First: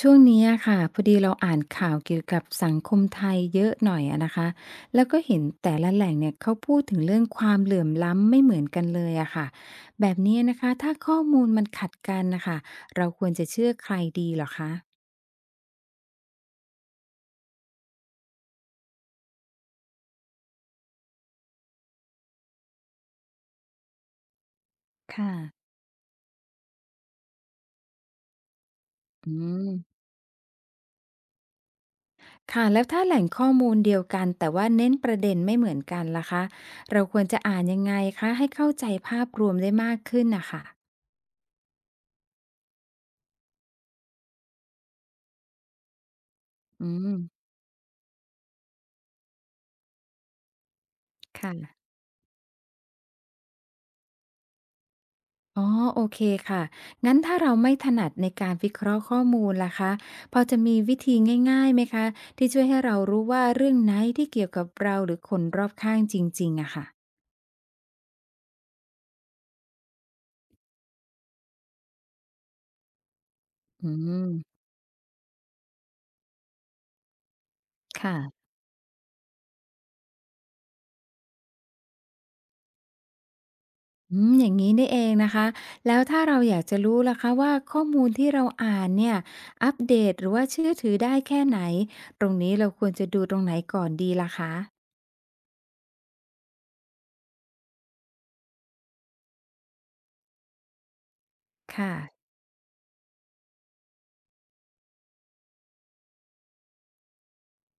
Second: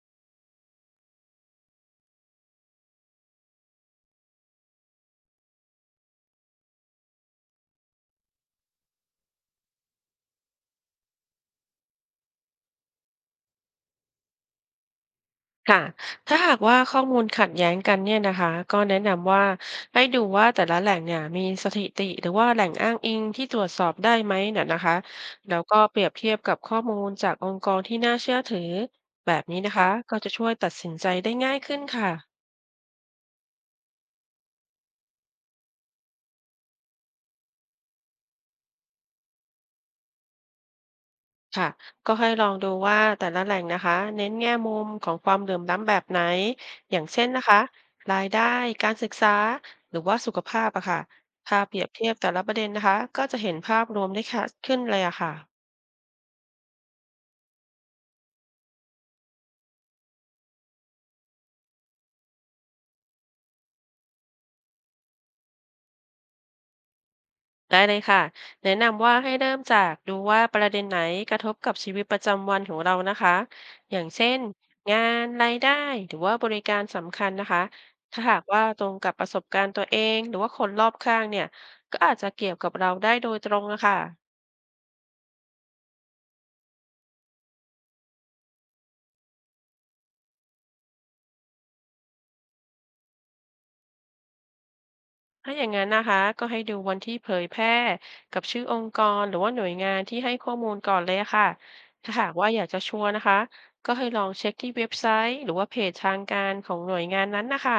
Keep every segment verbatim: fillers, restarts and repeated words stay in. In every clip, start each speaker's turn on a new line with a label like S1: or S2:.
S1: ช่วงนี้อะค่ะพอดีเราอ่านข่าวเกี่ยวกับสังคมไทยเยอะหน่อยอะนะคะแล้วก็เห็นแต่ละแหล่งเนี่ยเขาพูดถึงเรื่องความเหลื่อมล้ำไม่เหมือนกันเลยอะค่ะแบบนี้นะคะถ้าข้อมูลมันขัดกันนะคะเราควรจะเชื่อใครดีเหรอคะ
S2: ค่ะถ้าหากว่าข้อมูลขัดแย้งกันเนี่ยนะคะก็แนะนำว่าให้ดูว่าแต่ละแหล่งเนี่ยมีสถิติหรือว่าแหล่งอ้างอิงที่ตรวจสอบได้ไหมน่ะนะคะ
S1: ค่ะ
S2: แล้วก็เปรียบเทียบกับข้อมูลจากองค์กรที่น่าเชื่อถือแบ
S1: อื
S2: บนี้
S1: ม
S2: นะคะก็จะช่วยตัดสินใจได้ง่ายขึ้นค่ะ
S1: ค่ะแล้วถ้าแหล่งข้อมูลเดียวกันแต่ว่าเน้นประเด็นไม่เหมือนกันล่ะคะเราควรจะอ่านยังไงคะให้เข้าใจภาพรวมได้มากขึ้นนะคะ
S2: ค่ะก็ให้ลองดูว่าแต่ละแหล่งนะคะ เน้นแง่มุมของความเหลื่อมล้ำแบบไหน
S1: อื
S2: อย่าง
S1: ม
S2: เช่นนะคะ รายได้ การศึกษา หรือว่าสุขภาพอะค่ะถ้าเปรีย
S1: ค่ะ
S2: บเทียบแต่ละประเด็นนะคะ ก็จะเห็นภาพรวมได้ชัดขึ้นเลยอะ
S1: อ๋
S2: ค่ะ
S1: อโอเคค่ะงั้นถ้าเราไม่ถนัดในการวิเคราะห์ข้อมูลล่ะคะพอจะมีวิธีง่ายๆไหมคะที่ช่วยให้เรารู้ว่าเรื่องไหนที่เกี่ยวกับเราหรือคนรอบข้างจริงๆอะค่ะ
S2: ได้เลยค่ะแนะนำว่าให้เริ่มจากดูว่าประเด็นไหนกระทบกับชีวิตประจำวันของเรานะคะ
S1: อื
S2: อย่างเช่น
S1: ม
S2: งานรายได้หรือว่าบริการสำคัญนะคะถ้าหาก
S1: ค่ะ
S2: ว่าตรงกับประสบการณ์ตัวเองหรือว่าคนรอบข้างเนี่ยก็อาจจะเกี่ยวกับเราได้โดยตรงนะคะ
S1: อืมอย่างนี้นี่เองนะคะแล้วถ้าเราอยากจะรู้ล่ะคะว่าข้อมูลที่เราอ่านเนี่ยอัปเดตหรือว่าเชื่อถือได้แค่ไหนตรงนี้เราควรจะดูตรงไหนก่อนดีล่ะคะ
S2: ถ้าอย่างนั้นนะคะก็ให้ดูวันที่เผยแพร่กับชื่อองค์กรหรือว่าหน่วยงานที่ให้ข้อมูลก่อนเลยค่ะ
S1: ค่ะ
S2: ถ้าหากว่าอยากจะชัวร์นะคะก็ให้ลองเช็คที่เว็บไซต์หรือว่าเพจทางการของหน่วยงานนั้นนะคะ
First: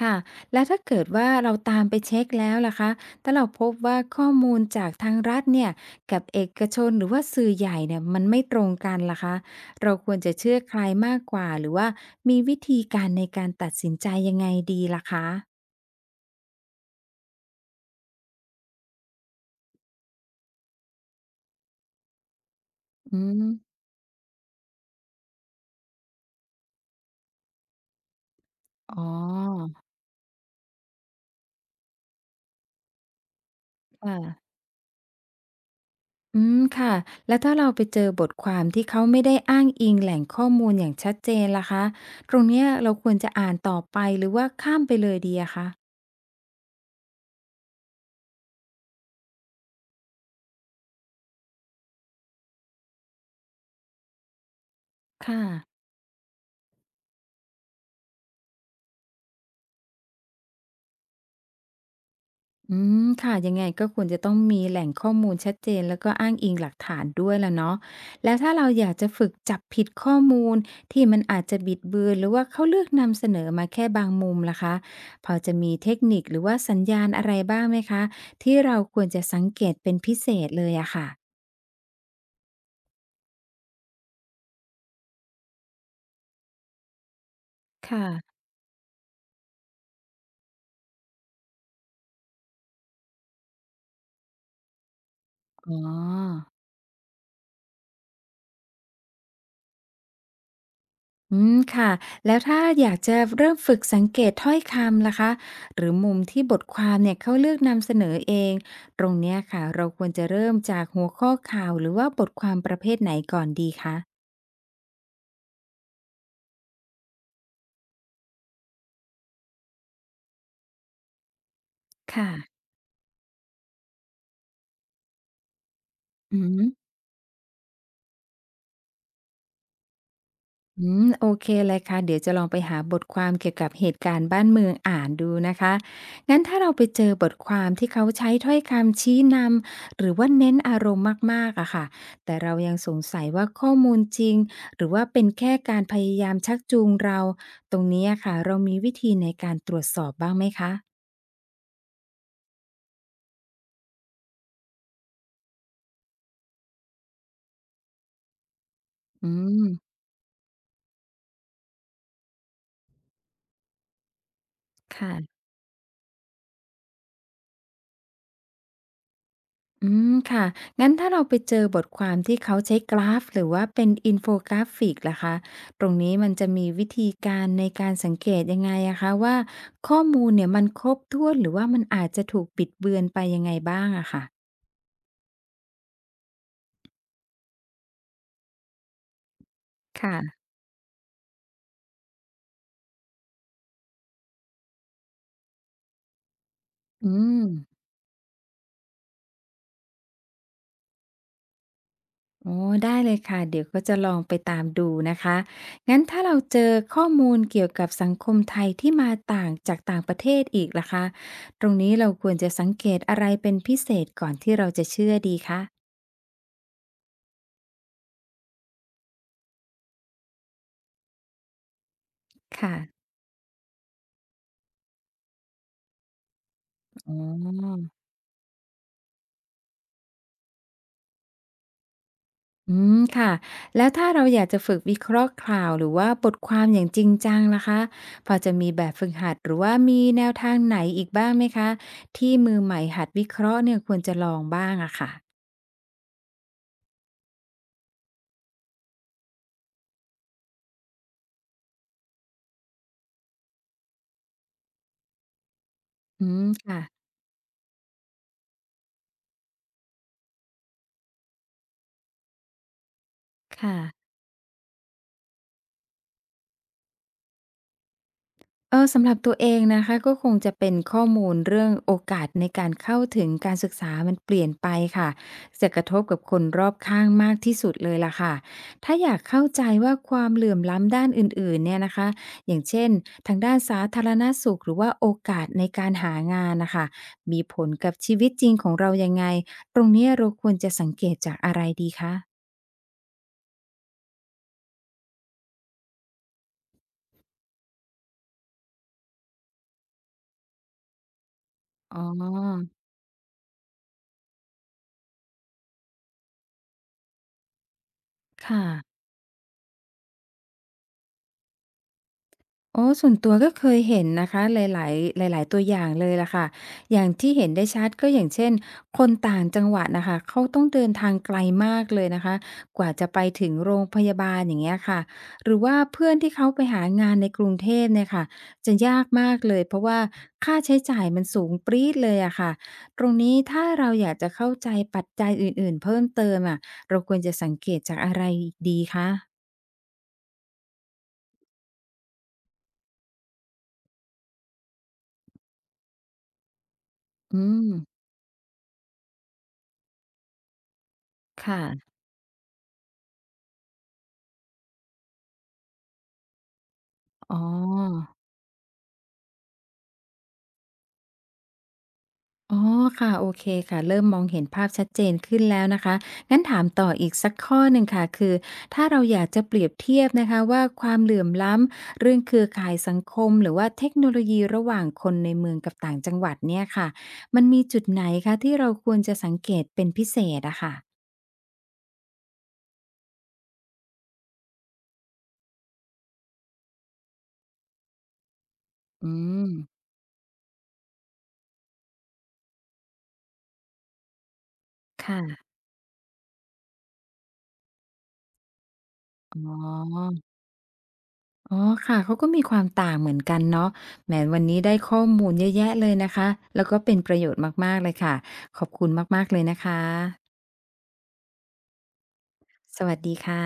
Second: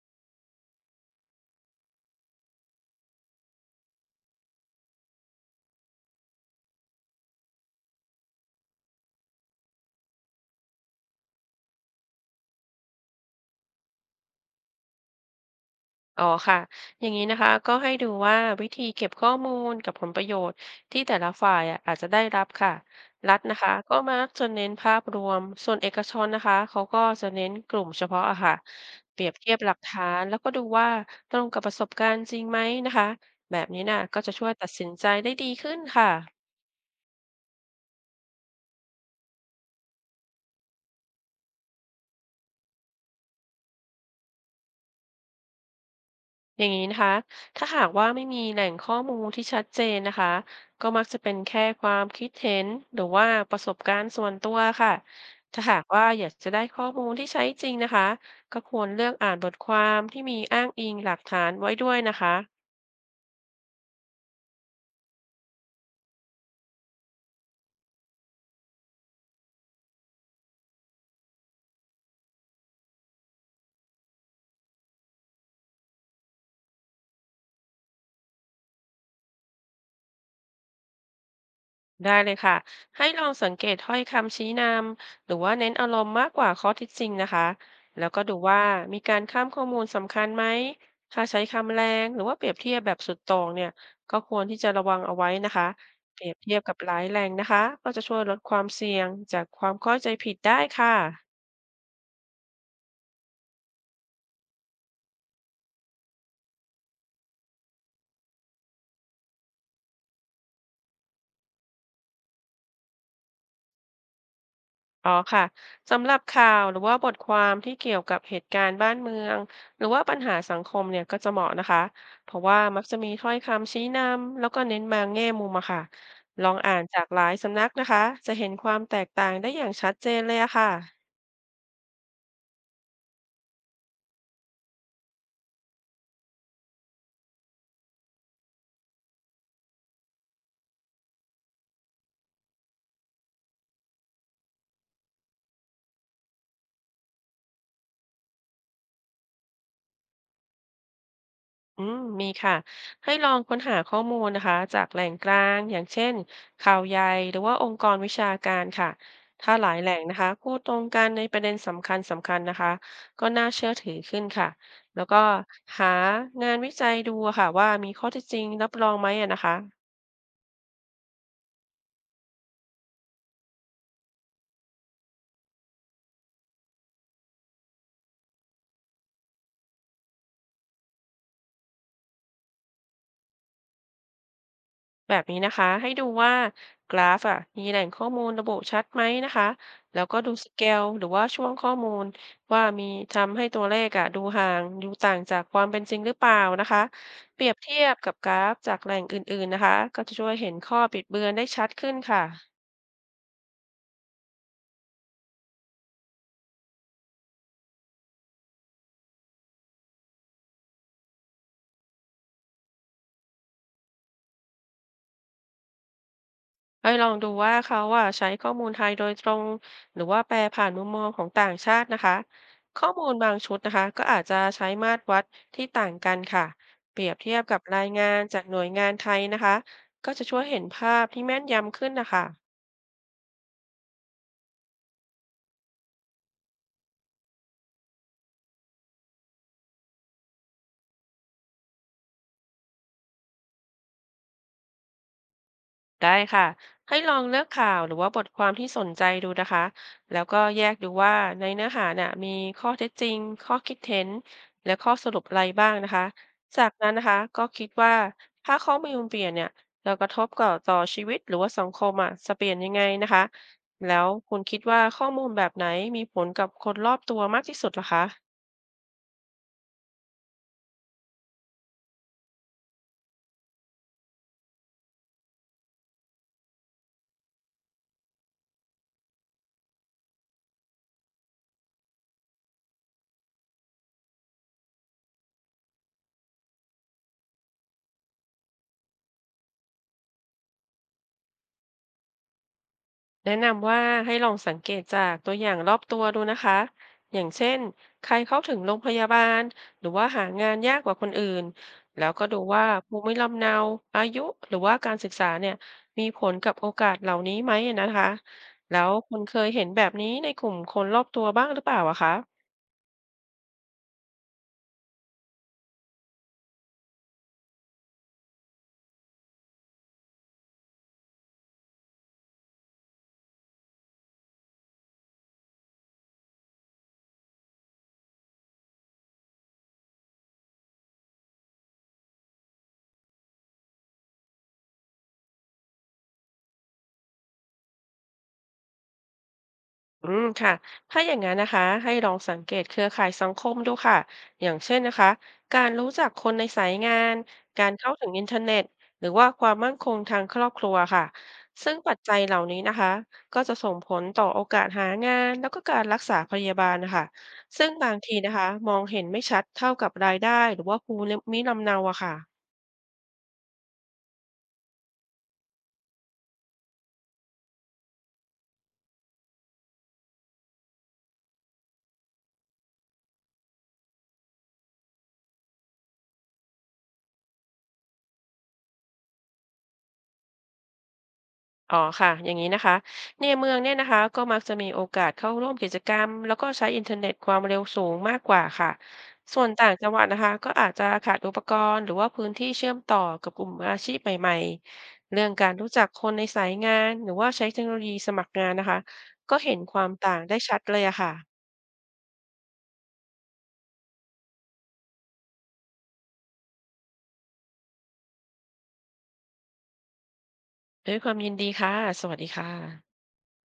S1: ค่ะ แล้วถ้าเกิดว่าเราตามไปเช็คแล้วล่ะคะถ้าเราพบว่าข้อมูลจากทางรัฐเนี่ยกับเอกชนหรือว่าสื่อใหญ่เนี่ยมันไม่ตรงกันล่ะคะเราควรจะเชื่อใครมากกว่าหรือว่ามีวิธีการในการตัดสินใจยังไงดีล่ะคะ
S2: อ๋อค่ะ อย่างนี้นะคะก็ให้ดูว่าวิธีเก็บข้อมูลกับผลประโยชน์ที่แต่ละฝ่ายอะอาจจะได้รับค่ะ
S1: อื
S2: รัฐนะคะ
S1: ม
S2: ก็มักจะเน้นภาพรวม ส่วนเอกชนนะคะเขาก็จะเน้นกลุ่มเฉพาะอะค่ะ
S1: อ๋อ
S2: เปรียบเทียบหลักฐานแล้วก็ดูว่าตรงกับประสบการณ์จริงไหมนะคะ แบบนี้น่ะ
S1: ค่ะ
S2: ก็จะช่วยตัดสินใจได้ดีขึ้นค่ะ
S1: อืมค่ะ แล้วถ้าเราไปเจอบทความที่เขาไม่ได้อ้างอิงแหล่งข้อมูลอย่างชัดเจนล่ะคะตรงเนี้ยเราควรจะอ่านต่อไปหรือว่าข้ามไปเลยดีอะคะ
S2: อย่างนี้นะคะถ้าหากว่าไม่มีแหล่งข้อมูลที่ชัดเจนนะคะก็มักจะเป็นแค่ความคิดเห็นหรือว่าประสบการณ์ส่วนตัวค่ะ
S1: ค
S2: ถ้า
S1: ่ะ
S2: หากว่าอยากจะได้ข้อมูลที่ใช้จริงนะคะก็ควรเลือกอ่านบทความที่มีอ้างอิงหลักฐานไว้ด้วยนะคะ
S1: อืมค่ะยังไงก็ควรจะต้องมีแหล่งข้อมูลชัดเจนแล้วก็อ้างอิงหลักฐานด้วยล่ะเนาะแล้วถ้าเราอยากจะฝึกจับผิดข้อมูลที่มันอาจจะบิดเบือนหรือว่าเขาเลือกนำเสนอมาแค่บางมุมล่ะคะพอจะมีเทคนิคหรือว่าสัญญาณอะไรบ้างไหมคะที่เราควรจะสังเกตเป็นพิเศษเลยอะค่ะ
S2: ได้เลยค่ะ ให้ลองสังเกตถ้อยคำชี้นำหรือว่าเน้นอารมณ์มากกว่าข้อเท็จจริงนะคะ แล้วก็ดู
S1: ค่ะ
S2: ว่ามีการข้ามข้อมูลสำคัญไหมถ้าใช้คำแรงหรือว่าเปรียบเทียบแบบสุดโต่งเนี่ยก็ควรที่จะระวังเอาไว้นะคะ
S1: อ๋อ
S2: เปรียบเทียบกับหลายแรงนะคะ ก็จะช่วยลดความเสี่ยงจากความเข้าใจผิดได้ค่ะ
S1: อืมค่ะแล้วถ้าอยากจะเริ่มฝึกสังเกตถ้อยคำล่ะคะหรือมุมที่บทความเนี่ยเขาเลือกนำเสนอเองตรงเนี้ยค่ะเราควรจะเริ่มจากหัวข้อข่าวหรือว่าบทความประเภทไหนก่อนดีคะ
S2: อ๋อค่ะสำหรับข่าวหรือว่าบทความที่เกี่ยวกับเหตุการณ์บ้านเมืองหรือว่าปัญหาสังคมเนี่ยก็จะเหมาะนะคะเพ
S1: ค่ะ
S2: ราะว่ามักจะมีถ้อยคำชี้นำแล้วก็เน้นบางแง่มุมอะค่ะ
S1: อื
S2: ลอง
S1: ม
S2: อ่านจากหลายสำนักนะคะจะเห็นความแตกต่างได้อย่างชัดเจนเลยอะค่ะ
S1: อืมโอเคเลยค่ะเดี๋ยวจะลองไปหาบทความเกี่ยวกับเหตุการณ์บ้านเมืองอ่านดูนะคะงั้นถ้าเราไปเจอบทความที่เขาใช้ถ้อยคำชี้นำหรือว่าเน้นอารมณ์มากๆอะค่ะแต่เรายังสงสัยว่าข้อมูลจริงหรือว่าเป็นแค่การพยายามชักจูงเราตรงนี้อะค่ะเรามีวิธีในการตรวจสอบบ้างไหมคะ
S2: อืมมีค่ะให้ลองค้นหาข้อมูลนะคะจากแหล่งกลางอย่างเช่นข่าวใหญ่หรือว่าองค์กรวิชาการค่ะ
S1: อื
S2: ถ้า
S1: ม
S2: หลายแหล่งนะคะพูดตรงกันในประเด็นสำคัญสำคัญนะคะก็น่าเชื่อถือขึ้นค่ะแล้วก็
S1: ค่ะ
S2: หางานวิจัยดูอะค่ะว่ามีข้อเท็จจริงรับรองไหมอะนะคะ
S1: อืมค่ะ งั้นถ้าเราไปเจอบทความที่เขาใช้กราฟหรือว่าเป็นอินโฟกราฟิกล่ะคะตรงนี้มันจะมีวิธีการในการสังเกตยังไงอะคะว่าข้อมูลเนี่ยมันครบถ้วนหรือว่ามันอาจจะถูกบิดเบือนไปยังไงบ้างอะค่ะ
S2: แบบนี้นะคะให้ดูว่ากราฟอ่ะมีแหล่งข้อมูลระบุชัดไหมนะคะแล้วก็ดู
S1: ค่ะ
S2: สเกลหรือว่าช่วงข้อมูลว่ามีทำให้ตัวเลขอ่ะดูห่างดูต่างจากความเป็นจริงหรือเปล่านะคะ
S1: อื
S2: เป
S1: ม
S2: รียบเทียบกับกราฟจากแหล่งอื่นๆนะคะก็จะช่วยเห็นข้อบิดเบือนได้ชัดขึ้นค่ะ
S1: โอ้ได้เลยค่ะเดี๋ยวก็จะลองไปตามดูนะคะงั้นถ้าเราเจอข้อมูลเกี่ยวกับสังคมไทยที่มาต่างจากต่างประเทศอีกล่ะคะตรงนี้เราควรจะสังเกตอะไรเป็นพิเศษก่อนที่เราจะเชื่อดีคะ
S2: ให้ลองดูว่าเขาอะใช้ข้อมูลไทยโดยตรงหรือว่าแปลผ่านมุมมองของต่างชาตินะคะ
S1: ค่ะ
S2: ข้อมูลบางชุดนะคะก็อาจจะใช้มาตรวัดที่ต่างกันค่ะเปรี
S1: อ๋
S2: ยบเทียบกับรา
S1: อ
S2: ยงานจากหน่วยงานไทยนะคะก็จะช่วยเห็นภาพที่แม่นยำขึ้นนะคะ
S1: อืม ค่ะ แล้วถ้าเราอยากจะฝึกวิเคราะห์ข่าวหรือว่าบทความอย่างจริงจังล่ะคะ พอจะมีแบบฝึกหัดหรือว่ามีแนวทางไหนอีกบ้างไหมคะที่มือใหม่หัดวิเคราะห์เนี่ยควรจะลองบ้างอะค่ะ
S2: ได้ค่ะให้ลองเลือกข่าวหรือว่าบทความที่สนใจดูนะคะแล้วก็แยกดูว่าในเนื้อหาเนี่ยมีข้อเท็จจริงข้อคิดเห็นและข้อสรุปอะไรบ้างนะคะ
S1: อืม
S2: จาก
S1: ค่ะ
S2: นั้นนะคะก็คิดว่าถ้าข้อมูลเปลี่ยนเนี่ยเรากระทบกับต่อชีวิตหรือว่าสังคมอ่ะจะเปลี่ยนยังไงนะคะ
S1: ค่ะ
S2: แล้วคุณคิดว่าข้อมูลแบบไหนมีผลกับคนรอบตัวมากที่สุดล่ะคะ
S1: เออสำหรับตัวเองนะคะก็คงจะเป็นข้อมูลเรื่องโอกาสในการเข้าถึงการศึกษามันเปลี่ยนไปค่ะจะกระทบกับคนรอบข้างมากที่สุดเลยล่ะค่ะถ้าอยากเข้าใจว่าความเหลื่อมล้ำด้านอื่นๆเนี่ยนะคะอย่างเช่นทางด้านสาธารณสุขหรือว่าโอกาสในการหางานนะคะมีผลกับชีวิตจริงของเรายังไงตรงเนี้ยเราควรจะสังเกตจากอะไรดีคะ
S2: แนะนำว่าให้ลองสังเกตจากตัวอย่างรอบตัวดูนะคะอย่างเช่นใครเข้าถึงโรงพยาบาลหรือว่าหางานยากกว่าคนอื่น
S1: อ๋
S2: แล้วก็ดูว่า
S1: อ
S2: ภูมิลำเนาอายุหรือว่าการศึกษาเนี่ยมีผลกับโอกาสเหล่านี้ไหมนะคะ
S1: ค
S2: แล้ว
S1: ่ะ
S2: คุณเคยเห็นแบบนี้ในกลุ่มคนรอบตัวบ้างหรือเปล่าอะคะ
S1: อ๋อส่วนตัวก็เคยเห็นนะคะหลายๆหลายๆตัวอย่างเลยล่ะค่ะอย่างที่เห็นได้ชัดก็อย่างเช่นคนต่างจังหวัดน่ะค่ะเขาต้องเดินทางไกลมากเลยนะคะกว่าจะไปถึงโรงพยาบาลอย่างเงี้ยค่ะหรือว่าเพื่อนที่เขาไปหางานในกรุงเทพเนี่ยค่ะจะยากมากเลยเพราะว่าค่าใช้จ่ายมันสูงปรี๊ดเลยอะค่ะตรงนี้ถ้าเราอยากจะเข้าใจปัจจัยอื่นๆเพิ่มเติมอะเราควรจะสังเกตจากอะไรดีคะ
S2: อืมค่ะถ้าอย่างนั้นนะคะให้ลองสังเกตเครือข่ายสังคมดูค่ะอย่างเช่นนะคะการรู้จักคนในสายงาน
S1: อื
S2: กา
S1: ม
S2: รเข้าถึงอินเทอร์เน็ตหรือว่าความมั่นคงทางครอบครัวค่ะ
S1: ค่ะ
S2: ซึ่งปัจจัยเหล่านี้นะคะก็จะส่งผลต่อโอกาสหางานแล้วก็การรักษาพยาบาลนะคะ
S1: อ๋
S2: ซึ่งบาง
S1: อ
S2: ทีนะคะมองเห็นไม่ชัดเท่ากับรายได้หรือว่าภูมิลำเนาอะค่ะ
S1: อ๋อค่ะโอเคค่ะเริ่มมองเห็นภาพชัดเจนขึ้นแล้วนะคะงั้นถามต่ออีกสักข้อหนึ่งค่ะคือถ้าเราอยากจะเปรียบเทียบนะคะว่าความเหลื่อมล้ำเรื่องเครือข่ายสังคมหรือว่าเทคโนโลยีระหว่างคนในเมืองกับต่างจังหวัดเนี่ยค่ะมันมีจุดไหนคะที่เราควรจะสังเกตเป็นพิเศษอะค่ะ
S2: อ๋อค่ะอย่างนี้นะคะในเมืองเนี่ยนะคะก็มักจะมีโอกาสเข้าร่วมกิจกรรมแล้วก็ใช้อินเทอร์เน็ตความเร็วสูงมากกว่าค่ะ
S1: อื
S2: ส่วน
S1: ม
S2: ต่างจังหวัดนะคะก็อาจจะขาดอุปกรณ์หรือว่าพื้นที่เชื่อมต่อกับกลุ่มอาชีพใหม่ๆเรื่อง
S1: ค่ะ
S2: การรู้จักคนในสายงานหรือว่าใช้เทคโนโลยีสมัครงานนะคะก็
S1: อ๋
S2: เห็นความ
S1: อ
S2: ต่างได้ชัดเลยอะค่ะ
S1: อ๋อค่ะเขาก็มีความต่างเหมือนกันเนาะแหมวันนี้ได้ข้อมูลเยอะแยะเลยนะคะแล้วก็เป็นประโยชน์มากๆเลยค่ะขอบคุณมากๆเลยนะคะ
S2: ด้วยความยินดีค่ะสวัสดีค่ะ
S1: สวัสดีค่ะ